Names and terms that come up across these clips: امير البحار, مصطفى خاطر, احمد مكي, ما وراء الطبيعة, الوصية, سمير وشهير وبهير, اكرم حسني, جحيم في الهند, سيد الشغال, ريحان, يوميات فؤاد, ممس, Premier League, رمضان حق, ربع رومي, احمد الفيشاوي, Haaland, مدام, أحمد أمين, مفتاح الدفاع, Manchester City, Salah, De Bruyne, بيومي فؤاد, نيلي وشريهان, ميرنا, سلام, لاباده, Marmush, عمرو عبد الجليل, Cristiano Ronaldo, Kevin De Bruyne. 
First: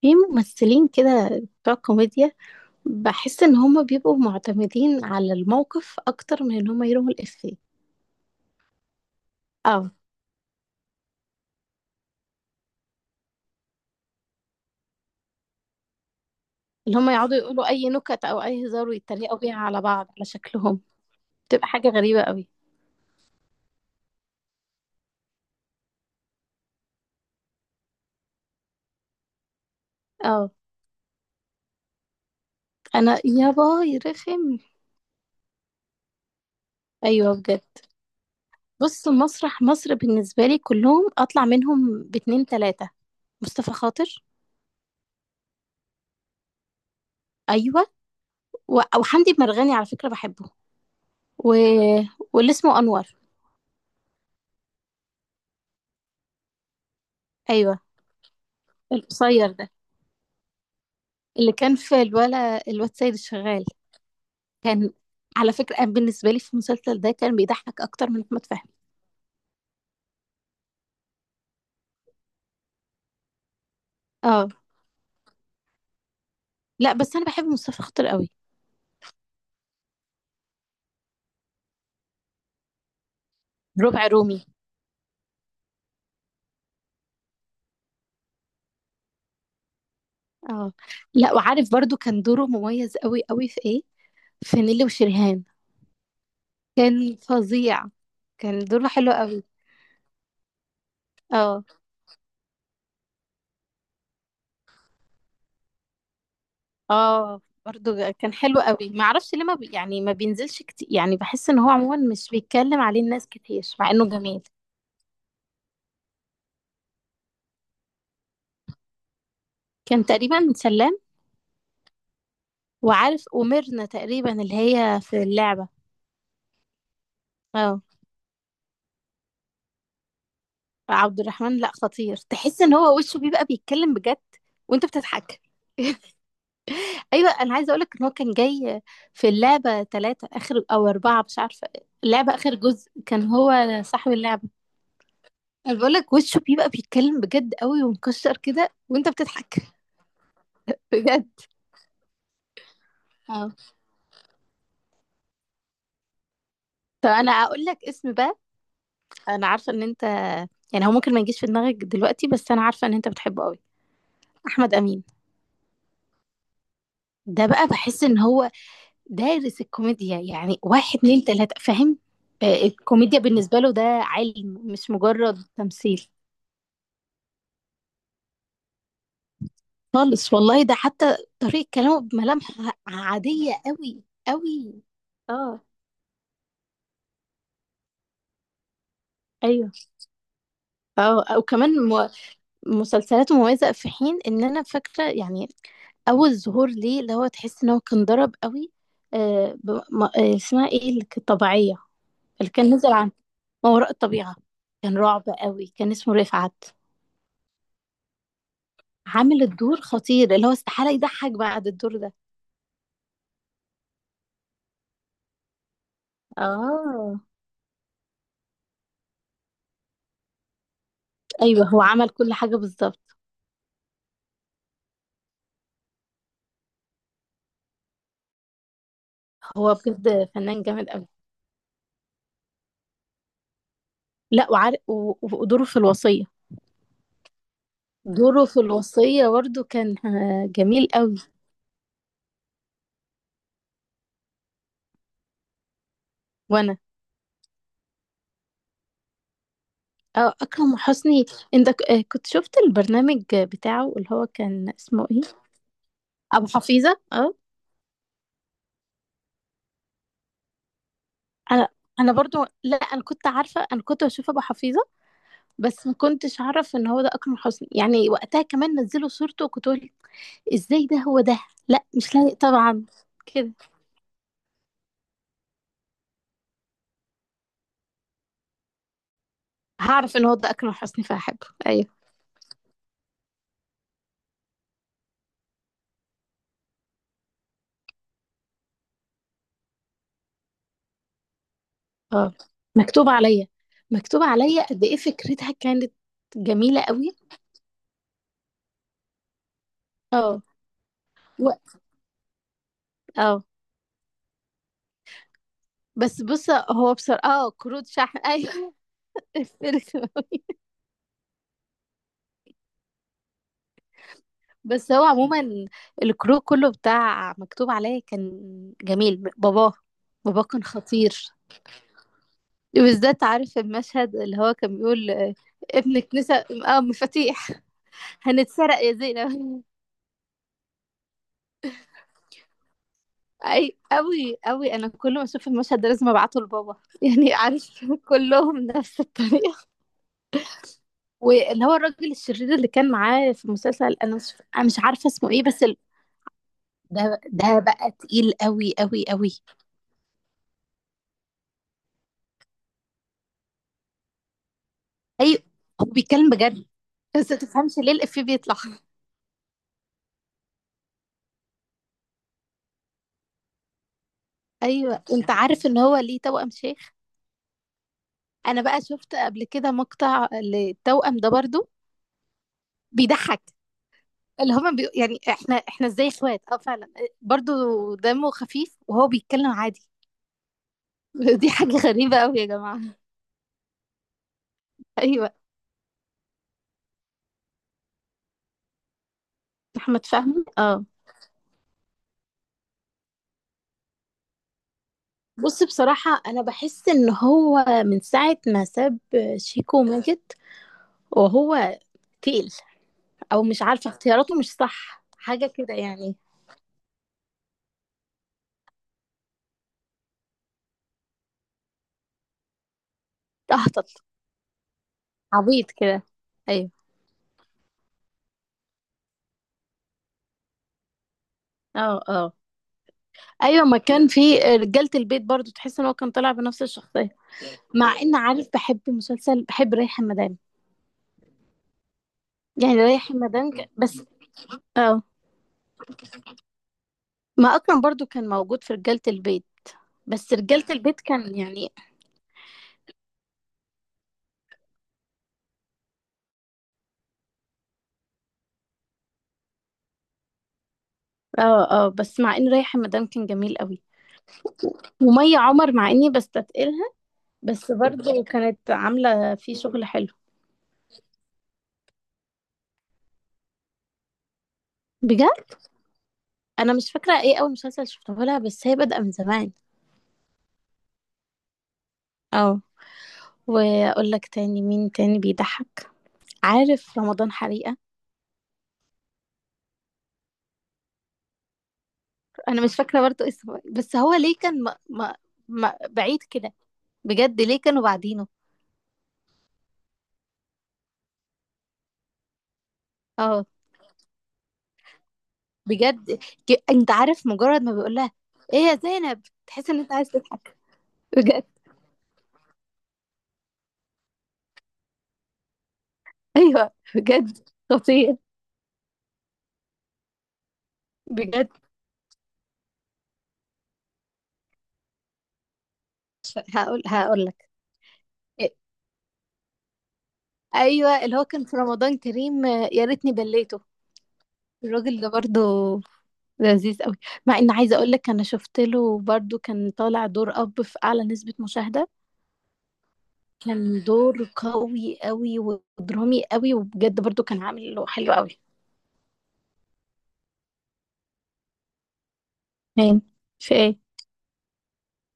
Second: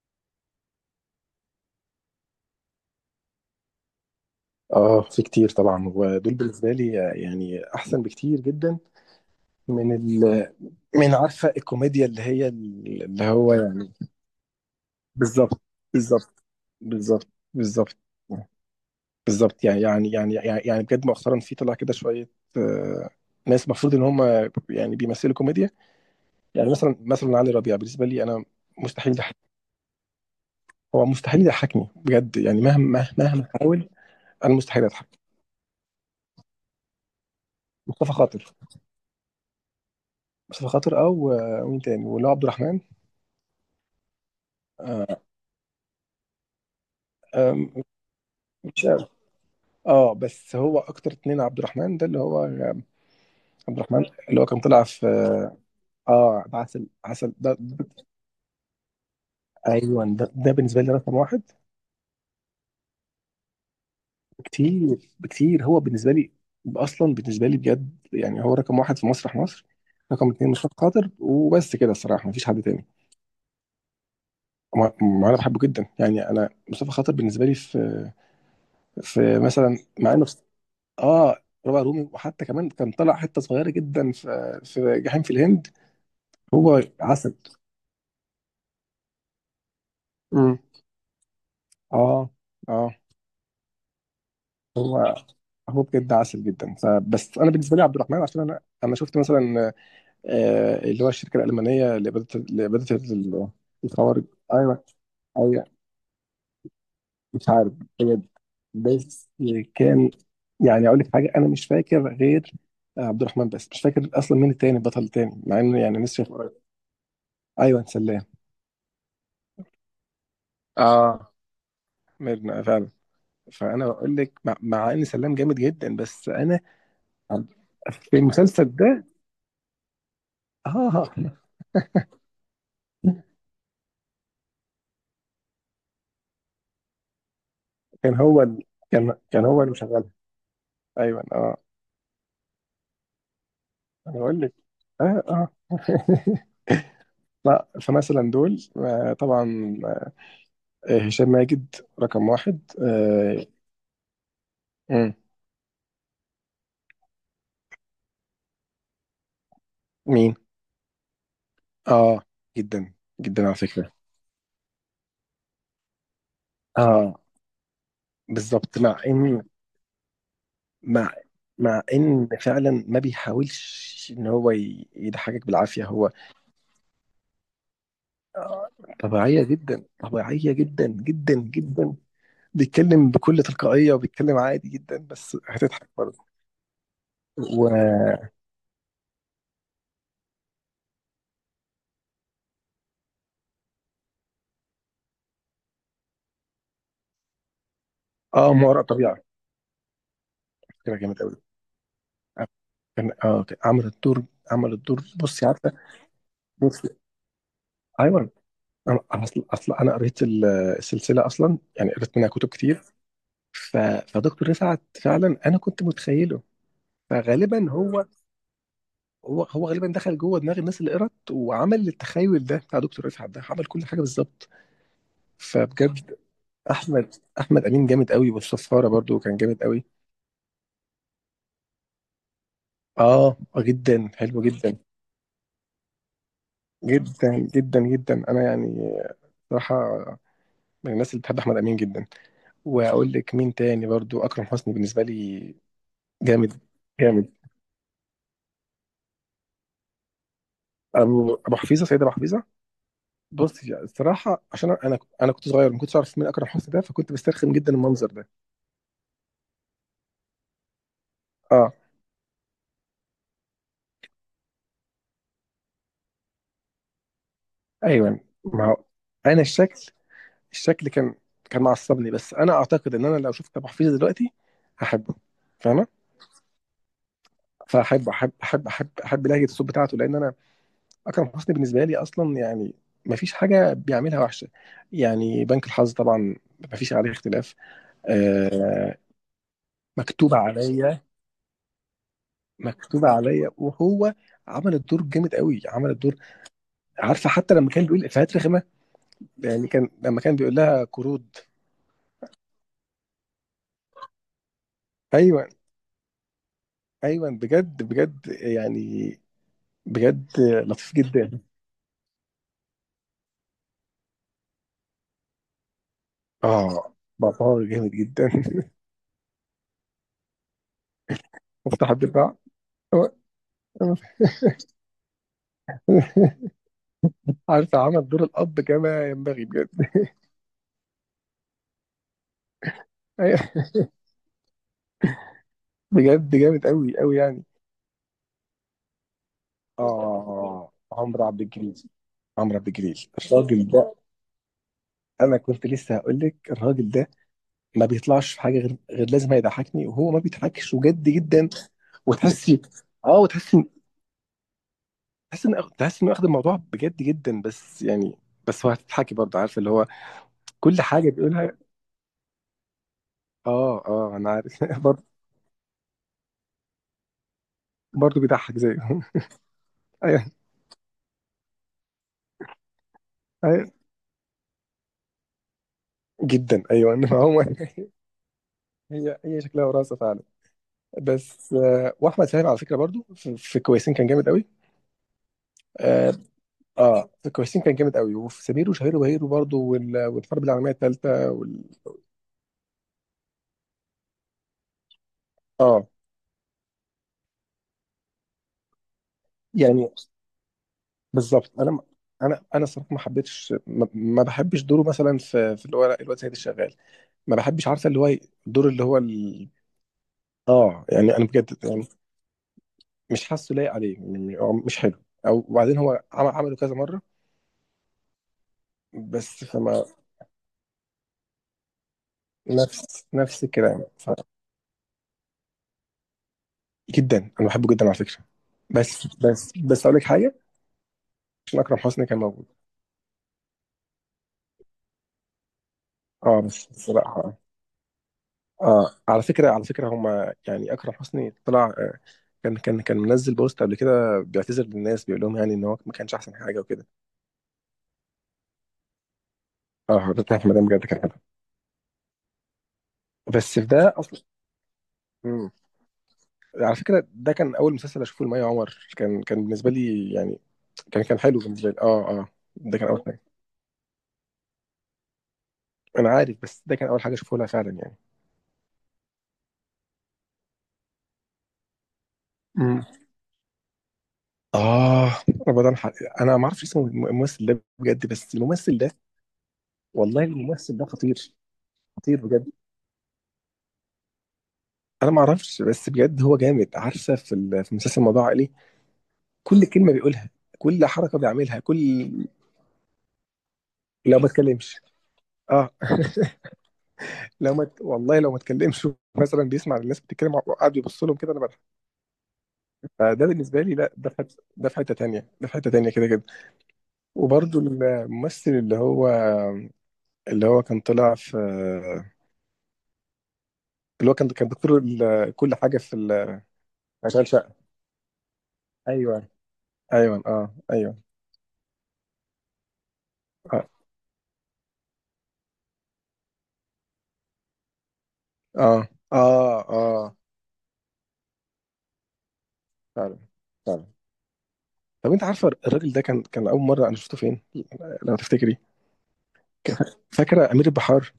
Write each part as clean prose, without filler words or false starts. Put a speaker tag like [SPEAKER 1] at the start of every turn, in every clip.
[SPEAKER 1] في ممثلين كده بتوع كوميديا، بحس ان هم بيبقوا معتمدين على الموقف اكتر من ان هم يرموا الافيه.
[SPEAKER 2] اه، في كتير طبعا.
[SPEAKER 1] اه،
[SPEAKER 2] ودول بالنسبه لي، يعني احسن بكتير جدا. من ال... من عارفه الكوميديا
[SPEAKER 1] اللي هم
[SPEAKER 2] اللي
[SPEAKER 1] يقعدوا
[SPEAKER 2] هو
[SPEAKER 1] يقولوا
[SPEAKER 2] يعني.
[SPEAKER 1] اي نكت او اي هزار ويتريقوا بيها
[SPEAKER 2] بالظبط،
[SPEAKER 1] على بعض على
[SPEAKER 2] بالظبط،
[SPEAKER 1] شكلهم.
[SPEAKER 2] بالظبط،
[SPEAKER 1] بتبقى حاجة
[SPEAKER 2] بالظبط،
[SPEAKER 1] غريبة قوي.
[SPEAKER 2] بالظبط. يعني بجد مؤخرا في طلع كده شويه. آه، ناس المفروض ان هم يعني بيمثلوا كوميديا.
[SPEAKER 1] اه،
[SPEAKER 2] يعني مثلا علي ربيع بالنسبه لي انا مستحيل
[SPEAKER 1] انا
[SPEAKER 2] يضحك.
[SPEAKER 1] يابا يرخم.
[SPEAKER 2] هو مستحيل يضحكني بجد يعني مهما مهما
[SPEAKER 1] ايوه
[SPEAKER 2] مهما
[SPEAKER 1] بجد.
[SPEAKER 2] حاول. انا مستحيل اضحك.
[SPEAKER 1] بص، مسرح مصر بالنسبة لي كلهم اطلع منهم
[SPEAKER 2] مصطفى
[SPEAKER 1] باتنين
[SPEAKER 2] خاطر
[SPEAKER 1] تلاتة: مصطفى خاطر.
[SPEAKER 2] مصطفى خاطر او، مين تاني؟ ولو عبد الرحمن.
[SPEAKER 1] ايوه
[SPEAKER 2] آه،
[SPEAKER 1] وحمدي مرغني على فكرة بحبه. و...
[SPEAKER 2] آه،
[SPEAKER 1] واللي اسمه
[SPEAKER 2] مش قوي.
[SPEAKER 1] انور.
[SPEAKER 2] اه، بس هو اكتر اتنين. عبد
[SPEAKER 1] ايوه،
[SPEAKER 2] الرحمن اللي هو كان طلع في،
[SPEAKER 1] القصير ده
[SPEAKER 2] اه عسل عسل،
[SPEAKER 1] اللي كان في الواد سيد الشغال.
[SPEAKER 2] ايوه، ده بالنسبه لي
[SPEAKER 1] كان،
[SPEAKER 2] رقم واحد.
[SPEAKER 1] على فكرة أنا بالنسبة لي في المسلسل ده كان بيضحك أكتر من أحمد فهمي.
[SPEAKER 2] كتير بكتير. هو بالنسبه لي بجد يعني هو رقم واحد في مسرح مصر. رقم اتنين
[SPEAKER 1] اه،
[SPEAKER 2] مصطفى خاطر وبس كده الصراحه، مفيش حد تاني.
[SPEAKER 1] لا بس أنا بحب مصطفى خاطر قوي.
[SPEAKER 2] ما ما انا بحبه جدا يعني. انا مصطفى خاطر بالنسبه لي في في مثلا،
[SPEAKER 1] ربع رومي.
[SPEAKER 2] اه، ربع رومي، وحتى كمان كان طلع حته صغيره جدا في جحيم في الهند.
[SPEAKER 1] اه،
[SPEAKER 2] هو عسل.
[SPEAKER 1] لا وعارف برضو كان دوره مميز قوي قوي في إيه،
[SPEAKER 2] امم
[SPEAKER 1] في نيلي وشريهان.
[SPEAKER 2] اه، اه.
[SPEAKER 1] كان فظيع، كان دوره
[SPEAKER 2] هو
[SPEAKER 1] حلو قوي.
[SPEAKER 2] هو بجد عسل جدا. فبس انا
[SPEAKER 1] اه،
[SPEAKER 2] بالنسبه لي عبد الرحمن، عشان انا شفت مثلا، اللي هو الشركه الالمانيه لاباده
[SPEAKER 1] اه برضو
[SPEAKER 2] الخوارج.
[SPEAKER 1] كان حلو
[SPEAKER 2] ايوه،
[SPEAKER 1] قوي، ما اعرفش ليه ما
[SPEAKER 2] ايوه.
[SPEAKER 1] بي... يعني ما بينزلش كتير، يعني
[SPEAKER 2] مش
[SPEAKER 1] بحس ان
[SPEAKER 2] عارف
[SPEAKER 1] هو عموما
[SPEAKER 2] بجد،
[SPEAKER 1] مش بيتكلم عليه
[SPEAKER 2] بس
[SPEAKER 1] الناس كتير مع انه
[SPEAKER 2] كان،
[SPEAKER 1] جميل.
[SPEAKER 2] اقول لك حاجه، انا مش فاكر غير عبد الرحمن، بس مش فاكر اصلا مين التاني، البطل التاني، مع انه يعني
[SPEAKER 1] كان
[SPEAKER 2] نسي.
[SPEAKER 1] تقريبا سلام.
[SPEAKER 2] ايوه، سلام.
[SPEAKER 1] وعارف، وميرنا تقريبا اللي هي في
[SPEAKER 2] اه،
[SPEAKER 1] اللعبة.
[SPEAKER 2] ميرنا فعلا.
[SPEAKER 1] اه،
[SPEAKER 2] فانا بقول لك، مع ان سلام جامد جدا، بس انا.
[SPEAKER 1] عبد الرحمن لا
[SPEAKER 2] في
[SPEAKER 1] خطير،
[SPEAKER 2] المسلسل
[SPEAKER 1] تحس ان هو
[SPEAKER 2] ده،
[SPEAKER 1] وشه بيبقى بيتكلم بجد وانت
[SPEAKER 2] اه
[SPEAKER 1] بتضحك. ايوه انا عايزه اقولك ان هو كان جاي في اللعبه ثلاثه اخر او اربعه مش عارفه.
[SPEAKER 2] كان
[SPEAKER 1] اللعبه
[SPEAKER 2] هو
[SPEAKER 1] اخر
[SPEAKER 2] ال...
[SPEAKER 1] جزء
[SPEAKER 2] كان
[SPEAKER 1] كان
[SPEAKER 2] كان هو اللي
[SPEAKER 1] هو
[SPEAKER 2] مشغلها.
[SPEAKER 1] صاحب اللعبه.
[SPEAKER 2] ايوه، اه.
[SPEAKER 1] انا بقولك وشه بيبقى بيتكلم بجد قوي
[SPEAKER 2] انا
[SPEAKER 1] ومكشر
[SPEAKER 2] بقول لك.
[SPEAKER 1] كده وانت
[SPEAKER 2] اه، اه.
[SPEAKER 1] بتضحك. بجد.
[SPEAKER 2] لا، فمثلا دول،
[SPEAKER 1] اه،
[SPEAKER 2] طبعا. هشام ماجد، رقم واحد
[SPEAKER 1] طب انا
[SPEAKER 2] آه،
[SPEAKER 1] اقول لك اسم بقى.
[SPEAKER 2] مم.
[SPEAKER 1] انا عارفه ان انت، يعني هو ممكن ما يجيش في دماغك دلوقتي بس انا عارفه ان انت بتحبه قوي.
[SPEAKER 2] مين؟
[SPEAKER 1] احمد امين.
[SPEAKER 2] اه، جدا، جدا
[SPEAKER 1] ده
[SPEAKER 2] على
[SPEAKER 1] بقى
[SPEAKER 2] فكرة.
[SPEAKER 1] بحس ان هو دارس الكوميديا، يعني واحد
[SPEAKER 2] اه،
[SPEAKER 1] اتنين تلاتة فاهم. آه،
[SPEAKER 2] بالظبط.
[SPEAKER 1] الكوميديا بالنسبة له ده علم مش
[SPEAKER 2] مع
[SPEAKER 1] مجرد
[SPEAKER 2] مع
[SPEAKER 1] تمثيل
[SPEAKER 2] ان فعلا ما بيحاولش ان هو يضحكك بالعافية هو.
[SPEAKER 1] خالص. والله ده حتى طريقة كلامه بملامح
[SPEAKER 2] آه، طبيعية
[SPEAKER 1] عادية
[SPEAKER 2] جدا،
[SPEAKER 1] قوي
[SPEAKER 2] طبيعية
[SPEAKER 1] قوي.
[SPEAKER 2] جدا جدا
[SPEAKER 1] اه،
[SPEAKER 2] جدا. بيتكلم بكل تلقائية وبيتكلم عادي جدا، بس
[SPEAKER 1] ايوه
[SPEAKER 2] هتضحك برضه.
[SPEAKER 1] اه
[SPEAKER 2] و
[SPEAKER 1] وكمان مسلسلاته مميزة، في حين ان انا فاكرة يعني اول ظهور ليه اللي هو تحس ان هو كان ضرب قوي. آه ب... ما... آه اسمها ايه اللي كانت طبيعية،
[SPEAKER 2] اه
[SPEAKER 1] اللي
[SPEAKER 2] ما
[SPEAKER 1] كان
[SPEAKER 2] وراء
[SPEAKER 1] نزل عن
[SPEAKER 2] الطبيعة،
[SPEAKER 1] ما وراء الطبيعة.
[SPEAKER 2] فكرة
[SPEAKER 1] كان
[SPEAKER 2] جامد
[SPEAKER 1] رعب
[SPEAKER 2] قوي.
[SPEAKER 1] قوي، كان اسمه رفعت.
[SPEAKER 2] كان، كان عمل الدور. عمل الدور، بصي،
[SPEAKER 1] عامل
[SPEAKER 2] عارفة.
[SPEAKER 1] الدور خطير اللي هو
[SPEAKER 2] بصي،
[SPEAKER 1] استحالة يضحك بعد الدور ده.
[SPEAKER 2] ايوه. انا، اصل انا قريت السلسلة اصلا، يعني قريت منها كتب كتير.
[SPEAKER 1] اه،
[SPEAKER 2] ف... فدكتور رفعت فعلا انا كنت متخيله، فغالبا
[SPEAKER 1] ايوه هو عمل كل حاجة بالظبط.
[SPEAKER 2] هو غالبا دخل جوه دماغ الناس اللي قرت، وعمل التخيل ده بتاع دكتور رفعت ده، عمل كل حاجة بالظبط.
[SPEAKER 1] هو
[SPEAKER 2] فبجد
[SPEAKER 1] بجد فنان جامد قوي.
[SPEAKER 2] احمد امين جامد قوي، والصفاره برضو كان جامد قوي.
[SPEAKER 1] لا وعارف ودوره في الوصية،
[SPEAKER 2] اه، جدا حلو
[SPEAKER 1] دوره في
[SPEAKER 2] جدا.
[SPEAKER 1] الوصية برضه كان آه، جميل قوي.
[SPEAKER 2] جدا جدا جدا، انا يعني صراحه من الناس اللي بتحب احمد امين جدا.
[SPEAKER 1] وانا
[SPEAKER 2] واقول لك مين تاني برضو، اكرم حسني بالنسبه لي.
[SPEAKER 1] آه،
[SPEAKER 2] جامد،
[SPEAKER 1] اكرم حسني.
[SPEAKER 2] جامد.
[SPEAKER 1] انت كنت شفت البرنامج بتاعه اللي هو كان اسمه ايه.
[SPEAKER 2] ابو حفيظه، سيد ابو حفيظه.
[SPEAKER 1] ابو حفيظة اه.
[SPEAKER 2] بص الصراحه، عشان انا كنت صغير ما كنتش اعرف مين اكرم حسني ده، فكنت بسترخم
[SPEAKER 1] انا
[SPEAKER 2] جدا المنظر
[SPEAKER 1] انا
[SPEAKER 2] ده.
[SPEAKER 1] برضو، لا انا كنت عارفه، انا كنت بشوف ابو حفيظه
[SPEAKER 2] اه،
[SPEAKER 1] بس ما كنتش اعرف ان هو ده اكرم حسني، يعني وقتها كمان نزلوا صورته وكنت: ازاي ده هو ده؟ لا مش
[SPEAKER 2] ايوه،
[SPEAKER 1] لايق
[SPEAKER 2] ما هو
[SPEAKER 1] طبعا
[SPEAKER 2] انا
[SPEAKER 1] كده.
[SPEAKER 2] الشكل. الشكل كان كان معصبني، بس انا اعتقد ان انا لو شفت ابو حفيظه دلوقتي هحبه. فاهمه؟
[SPEAKER 1] هعرف ان هو ده اكرم حسني فهحبه ايوه.
[SPEAKER 2] فاحب احب احب احب احب لهجه الصوت بتاعته. لان انا اكرم حسني بالنسبه لي اصلا، يعني ما فيش حاجه بيعملها وحشه، يعني بنك الحظ طبعا، ما فيش عليه اختلاف.
[SPEAKER 1] اه،
[SPEAKER 2] آه
[SPEAKER 1] مكتوب عليا، مكتوب
[SPEAKER 2] مكتوبه
[SPEAKER 1] عليا قد ايه
[SPEAKER 2] عليا،
[SPEAKER 1] فكرتها كانت جميله
[SPEAKER 2] مكتوبه
[SPEAKER 1] قوي.
[SPEAKER 2] عليا. وهو عمل الدور جامد قوي. عمل الدور،
[SPEAKER 1] اه
[SPEAKER 2] عارفه،
[SPEAKER 1] و...
[SPEAKER 2] حتى لما كان بيقول افيهات رخمه
[SPEAKER 1] اه
[SPEAKER 2] يعني. كان لما كان بيقول لها قرود.
[SPEAKER 1] بس بص هو بصراحه اه كروت شحن ايوه.
[SPEAKER 2] ايوه،
[SPEAKER 1] قفلت أوي.
[SPEAKER 2] ايوه، بجد بجد يعني، بجد لطيف
[SPEAKER 1] بس هو
[SPEAKER 2] جدا.
[SPEAKER 1] عموما الكرو كله بتاع مكتوب عليا كان جميل. باباه، باباه كان
[SPEAKER 2] اه،
[SPEAKER 1] خطير.
[SPEAKER 2] بابا جامد جدا.
[SPEAKER 1] وبالذات عارف المشهد اللي هو كان بيقول آه،
[SPEAKER 2] مفتاح
[SPEAKER 1] ابنك
[SPEAKER 2] الدفاع.
[SPEAKER 1] نسى، اه، مفاتيح، هنتسرق يا زينب.
[SPEAKER 2] عارفه عمل دور الاب كما ينبغي بجد.
[SPEAKER 1] اي قوي قوي، انا كل ما اشوف المشهد ده لازم ابعته لبابا. يعني
[SPEAKER 2] ايوه،
[SPEAKER 1] عارف كلهم نفس الطريقه.
[SPEAKER 2] بجد جامد قوي قوي يعني. مصطفى
[SPEAKER 1] واللي هو الراجل الشرير اللي كان معاه في
[SPEAKER 2] شعبان.
[SPEAKER 1] المسلسل، انا مش أنا مش عارفه
[SPEAKER 2] عمرو
[SPEAKER 1] اسمه
[SPEAKER 2] عبد
[SPEAKER 1] ايه، بس
[SPEAKER 2] الجليل. عمرو عبد الجليل،
[SPEAKER 1] ده ده
[SPEAKER 2] الراجل ده،
[SPEAKER 1] بقى تقيل قوي قوي قوي.
[SPEAKER 2] انا كنت لسه هقول لك. الراجل ده ما بيطلعش في حاجه غير لازم هيضحكني، وهو ما بيضحكش وجد
[SPEAKER 1] اي
[SPEAKER 2] جدا.
[SPEAKER 1] هو بيتكلم
[SPEAKER 2] وتحسي،
[SPEAKER 1] بجد
[SPEAKER 2] اه
[SPEAKER 1] بس ما
[SPEAKER 2] وتحسي،
[SPEAKER 1] تفهمش ليه الإفيه بيطلع.
[SPEAKER 2] تحس انه واخد الموضوع بجد جدا، بس يعني بس هو هتضحكي برضه، عارفه، اللي هو كل
[SPEAKER 1] ايوه
[SPEAKER 2] حاجه
[SPEAKER 1] انت
[SPEAKER 2] بيقولها.
[SPEAKER 1] عارف ان هو ليه توأم شيخ.
[SPEAKER 2] اه، اه، انا عارف.
[SPEAKER 1] انا بقى
[SPEAKER 2] برضه،
[SPEAKER 1] شفت قبل كده مقطع للتوأم ده برضو
[SPEAKER 2] برضه بيضحك زيه.
[SPEAKER 1] بيضحك.
[SPEAKER 2] ايوه،
[SPEAKER 1] يعني احنا ازاي اخوات، اه فعلا. برضو
[SPEAKER 2] ايوه،
[SPEAKER 1] دمه خفيف وهو بيتكلم عادي.
[SPEAKER 2] جدا، ايوه.
[SPEAKER 1] دي حاجة غريبة قوي يا جماعة.
[SPEAKER 2] هي شكلها وراثه فعلا.
[SPEAKER 1] ايوه،
[SPEAKER 2] بس، واحمد سامي على فكره برضو في في كويسين كان جامد قوي.
[SPEAKER 1] احمد
[SPEAKER 2] اه،
[SPEAKER 1] فهمي اه.
[SPEAKER 2] في كويسين كان جامد قوي، وفي سمير وشهير وبهير برضو، والحرب العالميه الثالثه
[SPEAKER 1] بص بصراحة أنا بحس إن هو من ساعة ما ساب شيكو
[SPEAKER 2] اه،
[SPEAKER 1] وماجد وهو تقل، أو مش
[SPEAKER 2] يعني
[SPEAKER 1] عارفة اختياراته مش صح حاجة
[SPEAKER 2] بالظبط.
[SPEAKER 1] كده
[SPEAKER 2] انا،
[SPEAKER 1] يعني.
[SPEAKER 2] الصراحه ما حبيتش ما, ما بحبش دوره مثلا في اللي هو الواد سيد الشغال. ما بحبش، عارفه، اللي هو الدور اللي هو
[SPEAKER 1] تهطل،
[SPEAKER 2] اه، يعني انا بجد
[SPEAKER 1] عبيط
[SPEAKER 2] يعني
[SPEAKER 1] كده، أيوة.
[SPEAKER 2] مش حاسه لايق عليه. مش حلو. او، وبعدين هو عمل عمله كذا مره،
[SPEAKER 1] اه اه
[SPEAKER 2] بس
[SPEAKER 1] أيوة، ما
[SPEAKER 2] فما.
[SPEAKER 1] كان في رجالة البيت برضو تحس إن هو كان طالع بنفس
[SPEAKER 2] نفس
[SPEAKER 1] الشخصية.
[SPEAKER 2] نفس الكلام
[SPEAKER 1] مع
[SPEAKER 2] ف...
[SPEAKER 1] إن عارف بحب مسلسل، بحب ريحان مدام،
[SPEAKER 2] جدا، انا بحبه جدا على فكره.
[SPEAKER 1] يعني
[SPEAKER 2] بس بس بس اقول لك
[SPEAKER 1] بس
[SPEAKER 2] حاجه،
[SPEAKER 1] اه.
[SPEAKER 2] عشان اكرم حسني كان موجود.
[SPEAKER 1] ما اكرم برضو كان موجود في رجالة البيت، بس
[SPEAKER 2] اه، بس
[SPEAKER 1] رجالة البيت
[SPEAKER 2] الصراحه، اه،
[SPEAKER 1] كان يعني
[SPEAKER 2] على فكره، على فكره، هما يعني اكرم حسني طلع، كان منزل بوست قبل كده بيعتذر للناس، بيقول لهم يعني ان هو ما كانش احسن حاجه وكده.
[SPEAKER 1] اه اه. بس مع ان رايح المدام كان جميل قوي،
[SPEAKER 2] اه، حضرتك، في مدام بجد كان حلو.
[SPEAKER 1] ومية عمر مع اني بستثقلها
[SPEAKER 2] بس في
[SPEAKER 1] بس
[SPEAKER 2] ده اصلا.
[SPEAKER 1] برضو كانت عاملة
[SPEAKER 2] مم.
[SPEAKER 1] فيه شغل حلو.
[SPEAKER 2] على فكره ده كان اول مسلسل اشوفه لمي عمر. كان كان بالنسبه لي يعني، كان كان حلو
[SPEAKER 1] بجد.
[SPEAKER 2] بالنسبه لي. اه، اه،
[SPEAKER 1] انا
[SPEAKER 2] ده كان
[SPEAKER 1] مش
[SPEAKER 2] اول حاجه.
[SPEAKER 1] فاكرة ايه اول مسلسل شفته لها، بس هي بادئة من زمان.
[SPEAKER 2] انا عارف، بس ده كان اول حاجه اشوفه لها فعلا يعني.
[SPEAKER 1] اه، واقول لك تاني، مين تاني بيضحك؟
[SPEAKER 2] مم.
[SPEAKER 1] عارف رمضان حريقة.
[SPEAKER 2] آه، رمضان حق. أنا ما أعرفش اسم الممثل ده بجد، بس
[SPEAKER 1] انا
[SPEAKER 2] الممثل
[SPEAKER 1] مش
[SPEAKER 2] ده،
[SPEAKER 1] فاكرة برضو اسمه إيه، بس هو
[SPEAKER 2] والله
[SPEAKER 1] ليه كان
[SPEAKER 2] الممثل ده خطير،
[SPEAKER 1] بعيد
[SPEAKER 2] خطير بجد.
[SPEAKER 1] كده؟ بجد ليه كانوا بعدينه؟
[SPEAKER 2] أنا ما أعرفش، بس بجد هو جامد. عارفة في في مسلسل موضوع عائلي،
[SPEAKER 1] اه
[SPEAKER 2] كل كلمة بيقولها، كل حركة بيعملها، كل،
[SPEAKER 1] بجد، انت عارف مجرد ما بيقول لها:
[SPEAKER 2] لو ما
[SPEAKER 1] ايه
[SPEAKER 2] اتكلمش.
[SPEAKER 1] يا زينب؟
[SPEAKER 2] آه.
[SPEAKER 1] تحس ان انت عايز تضحك بجد.
[SPEAKER 2] لو ما ت- والله لو ما اتكلمش، مثلا بيسمع الناس بتتكلم وقاعد يبص لهم كده، أنا بضحك.
[SPEAKER 1] ايوه
[SPEAKER 2] فده
[SPEAKER 1] بجد
[SPEAKER 2] بالنسبة لي لا، ده في
[SPEAKER 1] خطير.
[SPEAKER 2] حتة، ده في حتة تانية، ده في حتة تانية كده كده.
[SPEAKER 1] بجد.
[SPEAKER 2] وبرضه الممثل اللي هو، اللي هو كان طلع في،
[SPEAKER 1] هقول لك
[SPEAKER 2] اللي هو كان، كان
[SPEAKER 1] إيه،
[SPEAKER 2] دكتور كل حاجه في
[SPEAKER 1] ايوه اللي
[SPEAKER 2] اشغال
[SPEAKER 1] هو كان
[SPEAKER 2] شقه.
[SPEAKER 1] في رمضان كريم آه، يا ريتني
[SPEAKER 2] ايوه،
[SPEAKER 1] بليته.
[SPEAKER 2] ايوه، اه، ايوه.
[SPEAKER 1] الراجل ده برضو لذيذ قوي. مع ان
[SPEAKER 2] اه،
[SPEAKER 1] عايزه اقول لك انا شفت له برضو كان طالع دور اب في اعلى نسبه مشاهده.
[SPEAKER 2] اه،
[SPEAKER 1] كان دور قوي قوي ودرامي قوي، وبجد
[SPEAKER 2] فعلا،
[SPEAKER 1] برضو كان عامل
[SPEAKER 2] فعلا.
[SPEAKER 1] له حلو قوي.
[SPEAKER 2] طب انت عارفه الراجل ده كان كان اول مره انا شفته فين؟ لو تفتكري.
[SPEAKER 1] مين؟ في ايه؟
[SPEAKER 2] كان- فاكره امير البحار؟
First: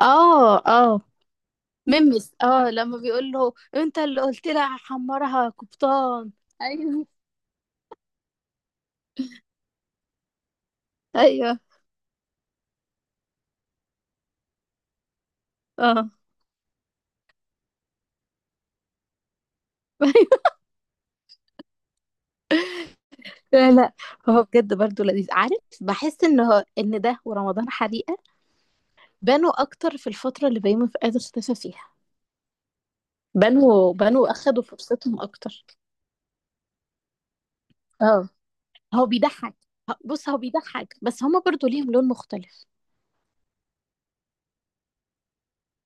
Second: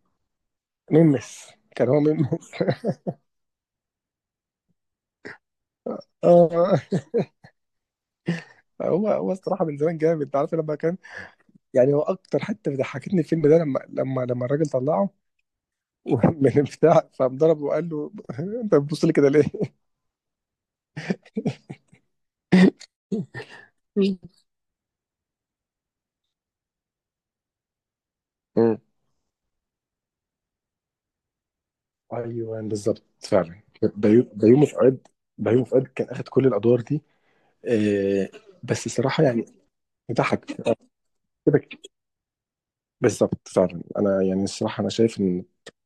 [SPEAKER 1] اه اه
[SPEAKER 2] ممس. كان هو
[SPEAKER 1] ميمس،
[SPEAKER 2] ممس.
[SPEAKER 1] اه لما بيقول له: انت اللي قلت لها هحمرها يا قبطان.
[SPEAKER 2] اه،
[SPEAKER 1] ايوه،
[SPEAKER 2] هو الصراحه من زمان جامد. انت عارف لما كان
[SPEAKER 1] ايوه
[SPEAKER 2] يعني، هو اكتر حته ضحكتني الفيلم ده لما لما الراجل طلعه
[SPEAKER 1] اه.
[SPEAKER 2] من البتاع، فقام ضربه وقال له، انت بتبص لي كده ليه؟
[SPEAKER 1] لا لا هو بجد برضه لذيذ. عارف بحس ان هو ان ده ورمضان حريقه اكتر في الفتره اللي بيومي فؤاد اختفى فيها.
[SPEAKER 2] ايوه، بالظبط فعلا.
[SPEAKER 1] بانوا بانوا اخدوا
[SPEAKER 2] بيومي فؤاد.
[SPEAKER 1] فرصتهم
[SPEAKER 2] بيومي
[SPEAKER 1] اكتر.
[SPEAKER 2] فؤاد كان اخد كل الادوار دي. آه،
[SPEAKER 1] اه،
[SPEAKER 2] بس
[SPEAKER 1] هو
[SPEAKER 2] الصراحه يعني
[SPEAKER 1] بيضحك. بص هو
[SPEAKER 2] ضحك
[SPEAKER 1] بيضحك بس هما
[SPEAKER 2] كده
[SPEAKER 1] برضه
[SPEAKER 2] ك-
[SPEAKER 1] ليهم لون مختلف.
[SPEAKER 2] بالظبط فعلا. انا يعني الصراحه انا شايف ان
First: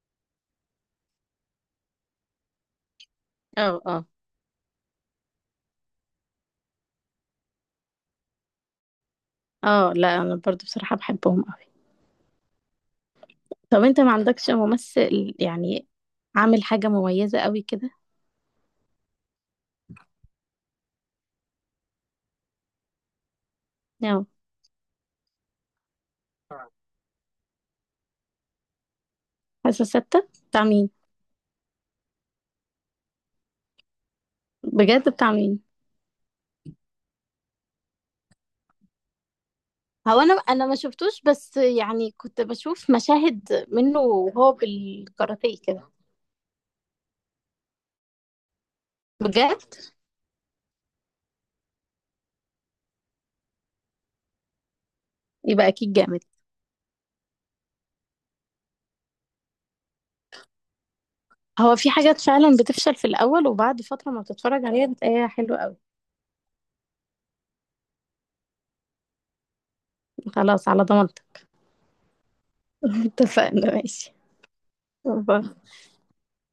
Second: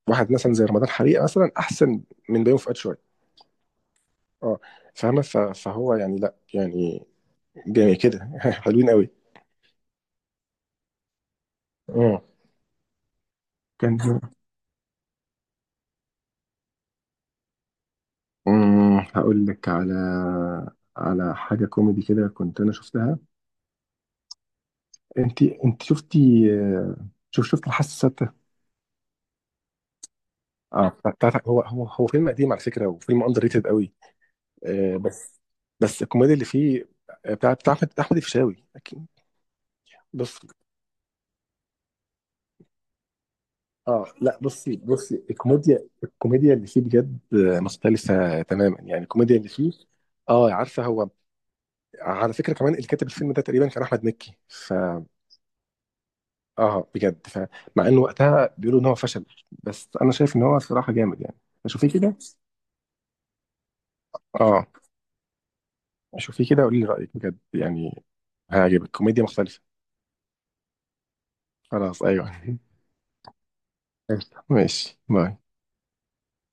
[SPEAKER 2] واحد مثلا زي رمضان حريقه مثلا احسن من بيومي فؤاد شويه.
[SPEAKER 1] اه اه
[SPEAKER 2] اه، فاهمه؟ فهو يعني، لا يعني، جميل كده. حلوين قوي.
[SPEAKER 1] اه لا انا برضه بصراحه بحبهم قوي.
[SPEAKER 2] اه،
[SPEAKER 1] طب
[SPEAKER 2] كان،
[SPEAKER 1] انت ما عندكش ممثل يعني عامل حاجه مميزه قوي كده؟
[SPEAKER 2] هقول لك على حاجه كوميدي كده كنت انا شفتها.
[SPEAKER 1] نعم؟
[SPEAKER 2] انت شفتي؟ آه، شفت الحاسه؟
[SPEAKER 1] حاسة ستة بتاع مين؟
[SPEAKER 2] اه، بتاعت، هو فيلم قديم على فكره، وفيلم اندر ريتد قوي.
[SPEAKER 1] بجد بتاع
[SPEAKER 2] بس،
[SPEAKER 1] مين؟
[SPEAKER 2] الكوميديا اللي فيه، بتاع احمد الفيشاوي اكيد.
[SPEAKER 1] هو انا
[SPEAKER 2] بص
[SPEAKER 1] انا ما شفتوش، بس يعني كنت بشوف مشاهد منه
[SPEAKER 2] اه لا
[SPEAKER 1] وهو
[SPEAKER 2] بصي،
[SPEAKER 1] بالكاراتيه
[SPEAKER 2] الكوميديا،
[SPEAKER 1] كده.
[SPEAKER 2] اللي فيه بجد، مختلفه تماما يعني، الكوميديا اللي فيه.
[SPEAKER 1] بجد
[SPEAKER 2] اه، عارفه هو، على فكره كمان اللي كاتب الفيلم ده تقريبا كان احمد مكي، ف،
[SPEAKER 1] يبقى أكيد جامد.
[SPEAKER 2] اه، بجد، ف، مع انه وقتها بيقولوا ان هو فشل، بس انا شايف ان هو صراحه جامد يعني.
[SPEAKER 1] هو
[SPEAKER 2] شوفيه
[SPEAKER 1] في
[SPEAKER 2] كده.
[SPEAKER 1] حاجات فعلا بتفشل في الأول وبعد فترة ما بتتفرج
[SPEAKER 2] اه،
[SPEAKER 1] عليها بتلاقيها حلوة قوي.
[SPEAKER 2] شوفيه كده، قولي لي رايك بجد يعني، هيعجبك، كوميديا مختلفه.
[SPEAKER 1] خلاص على ضمانتك.
[SPEAKER 2] خلاص، أيوه.
[SPEAKER 1] اتفقنا ماشي،
[SPEAKER 2] ماشي، باي.
[SPEAKER 1] باي.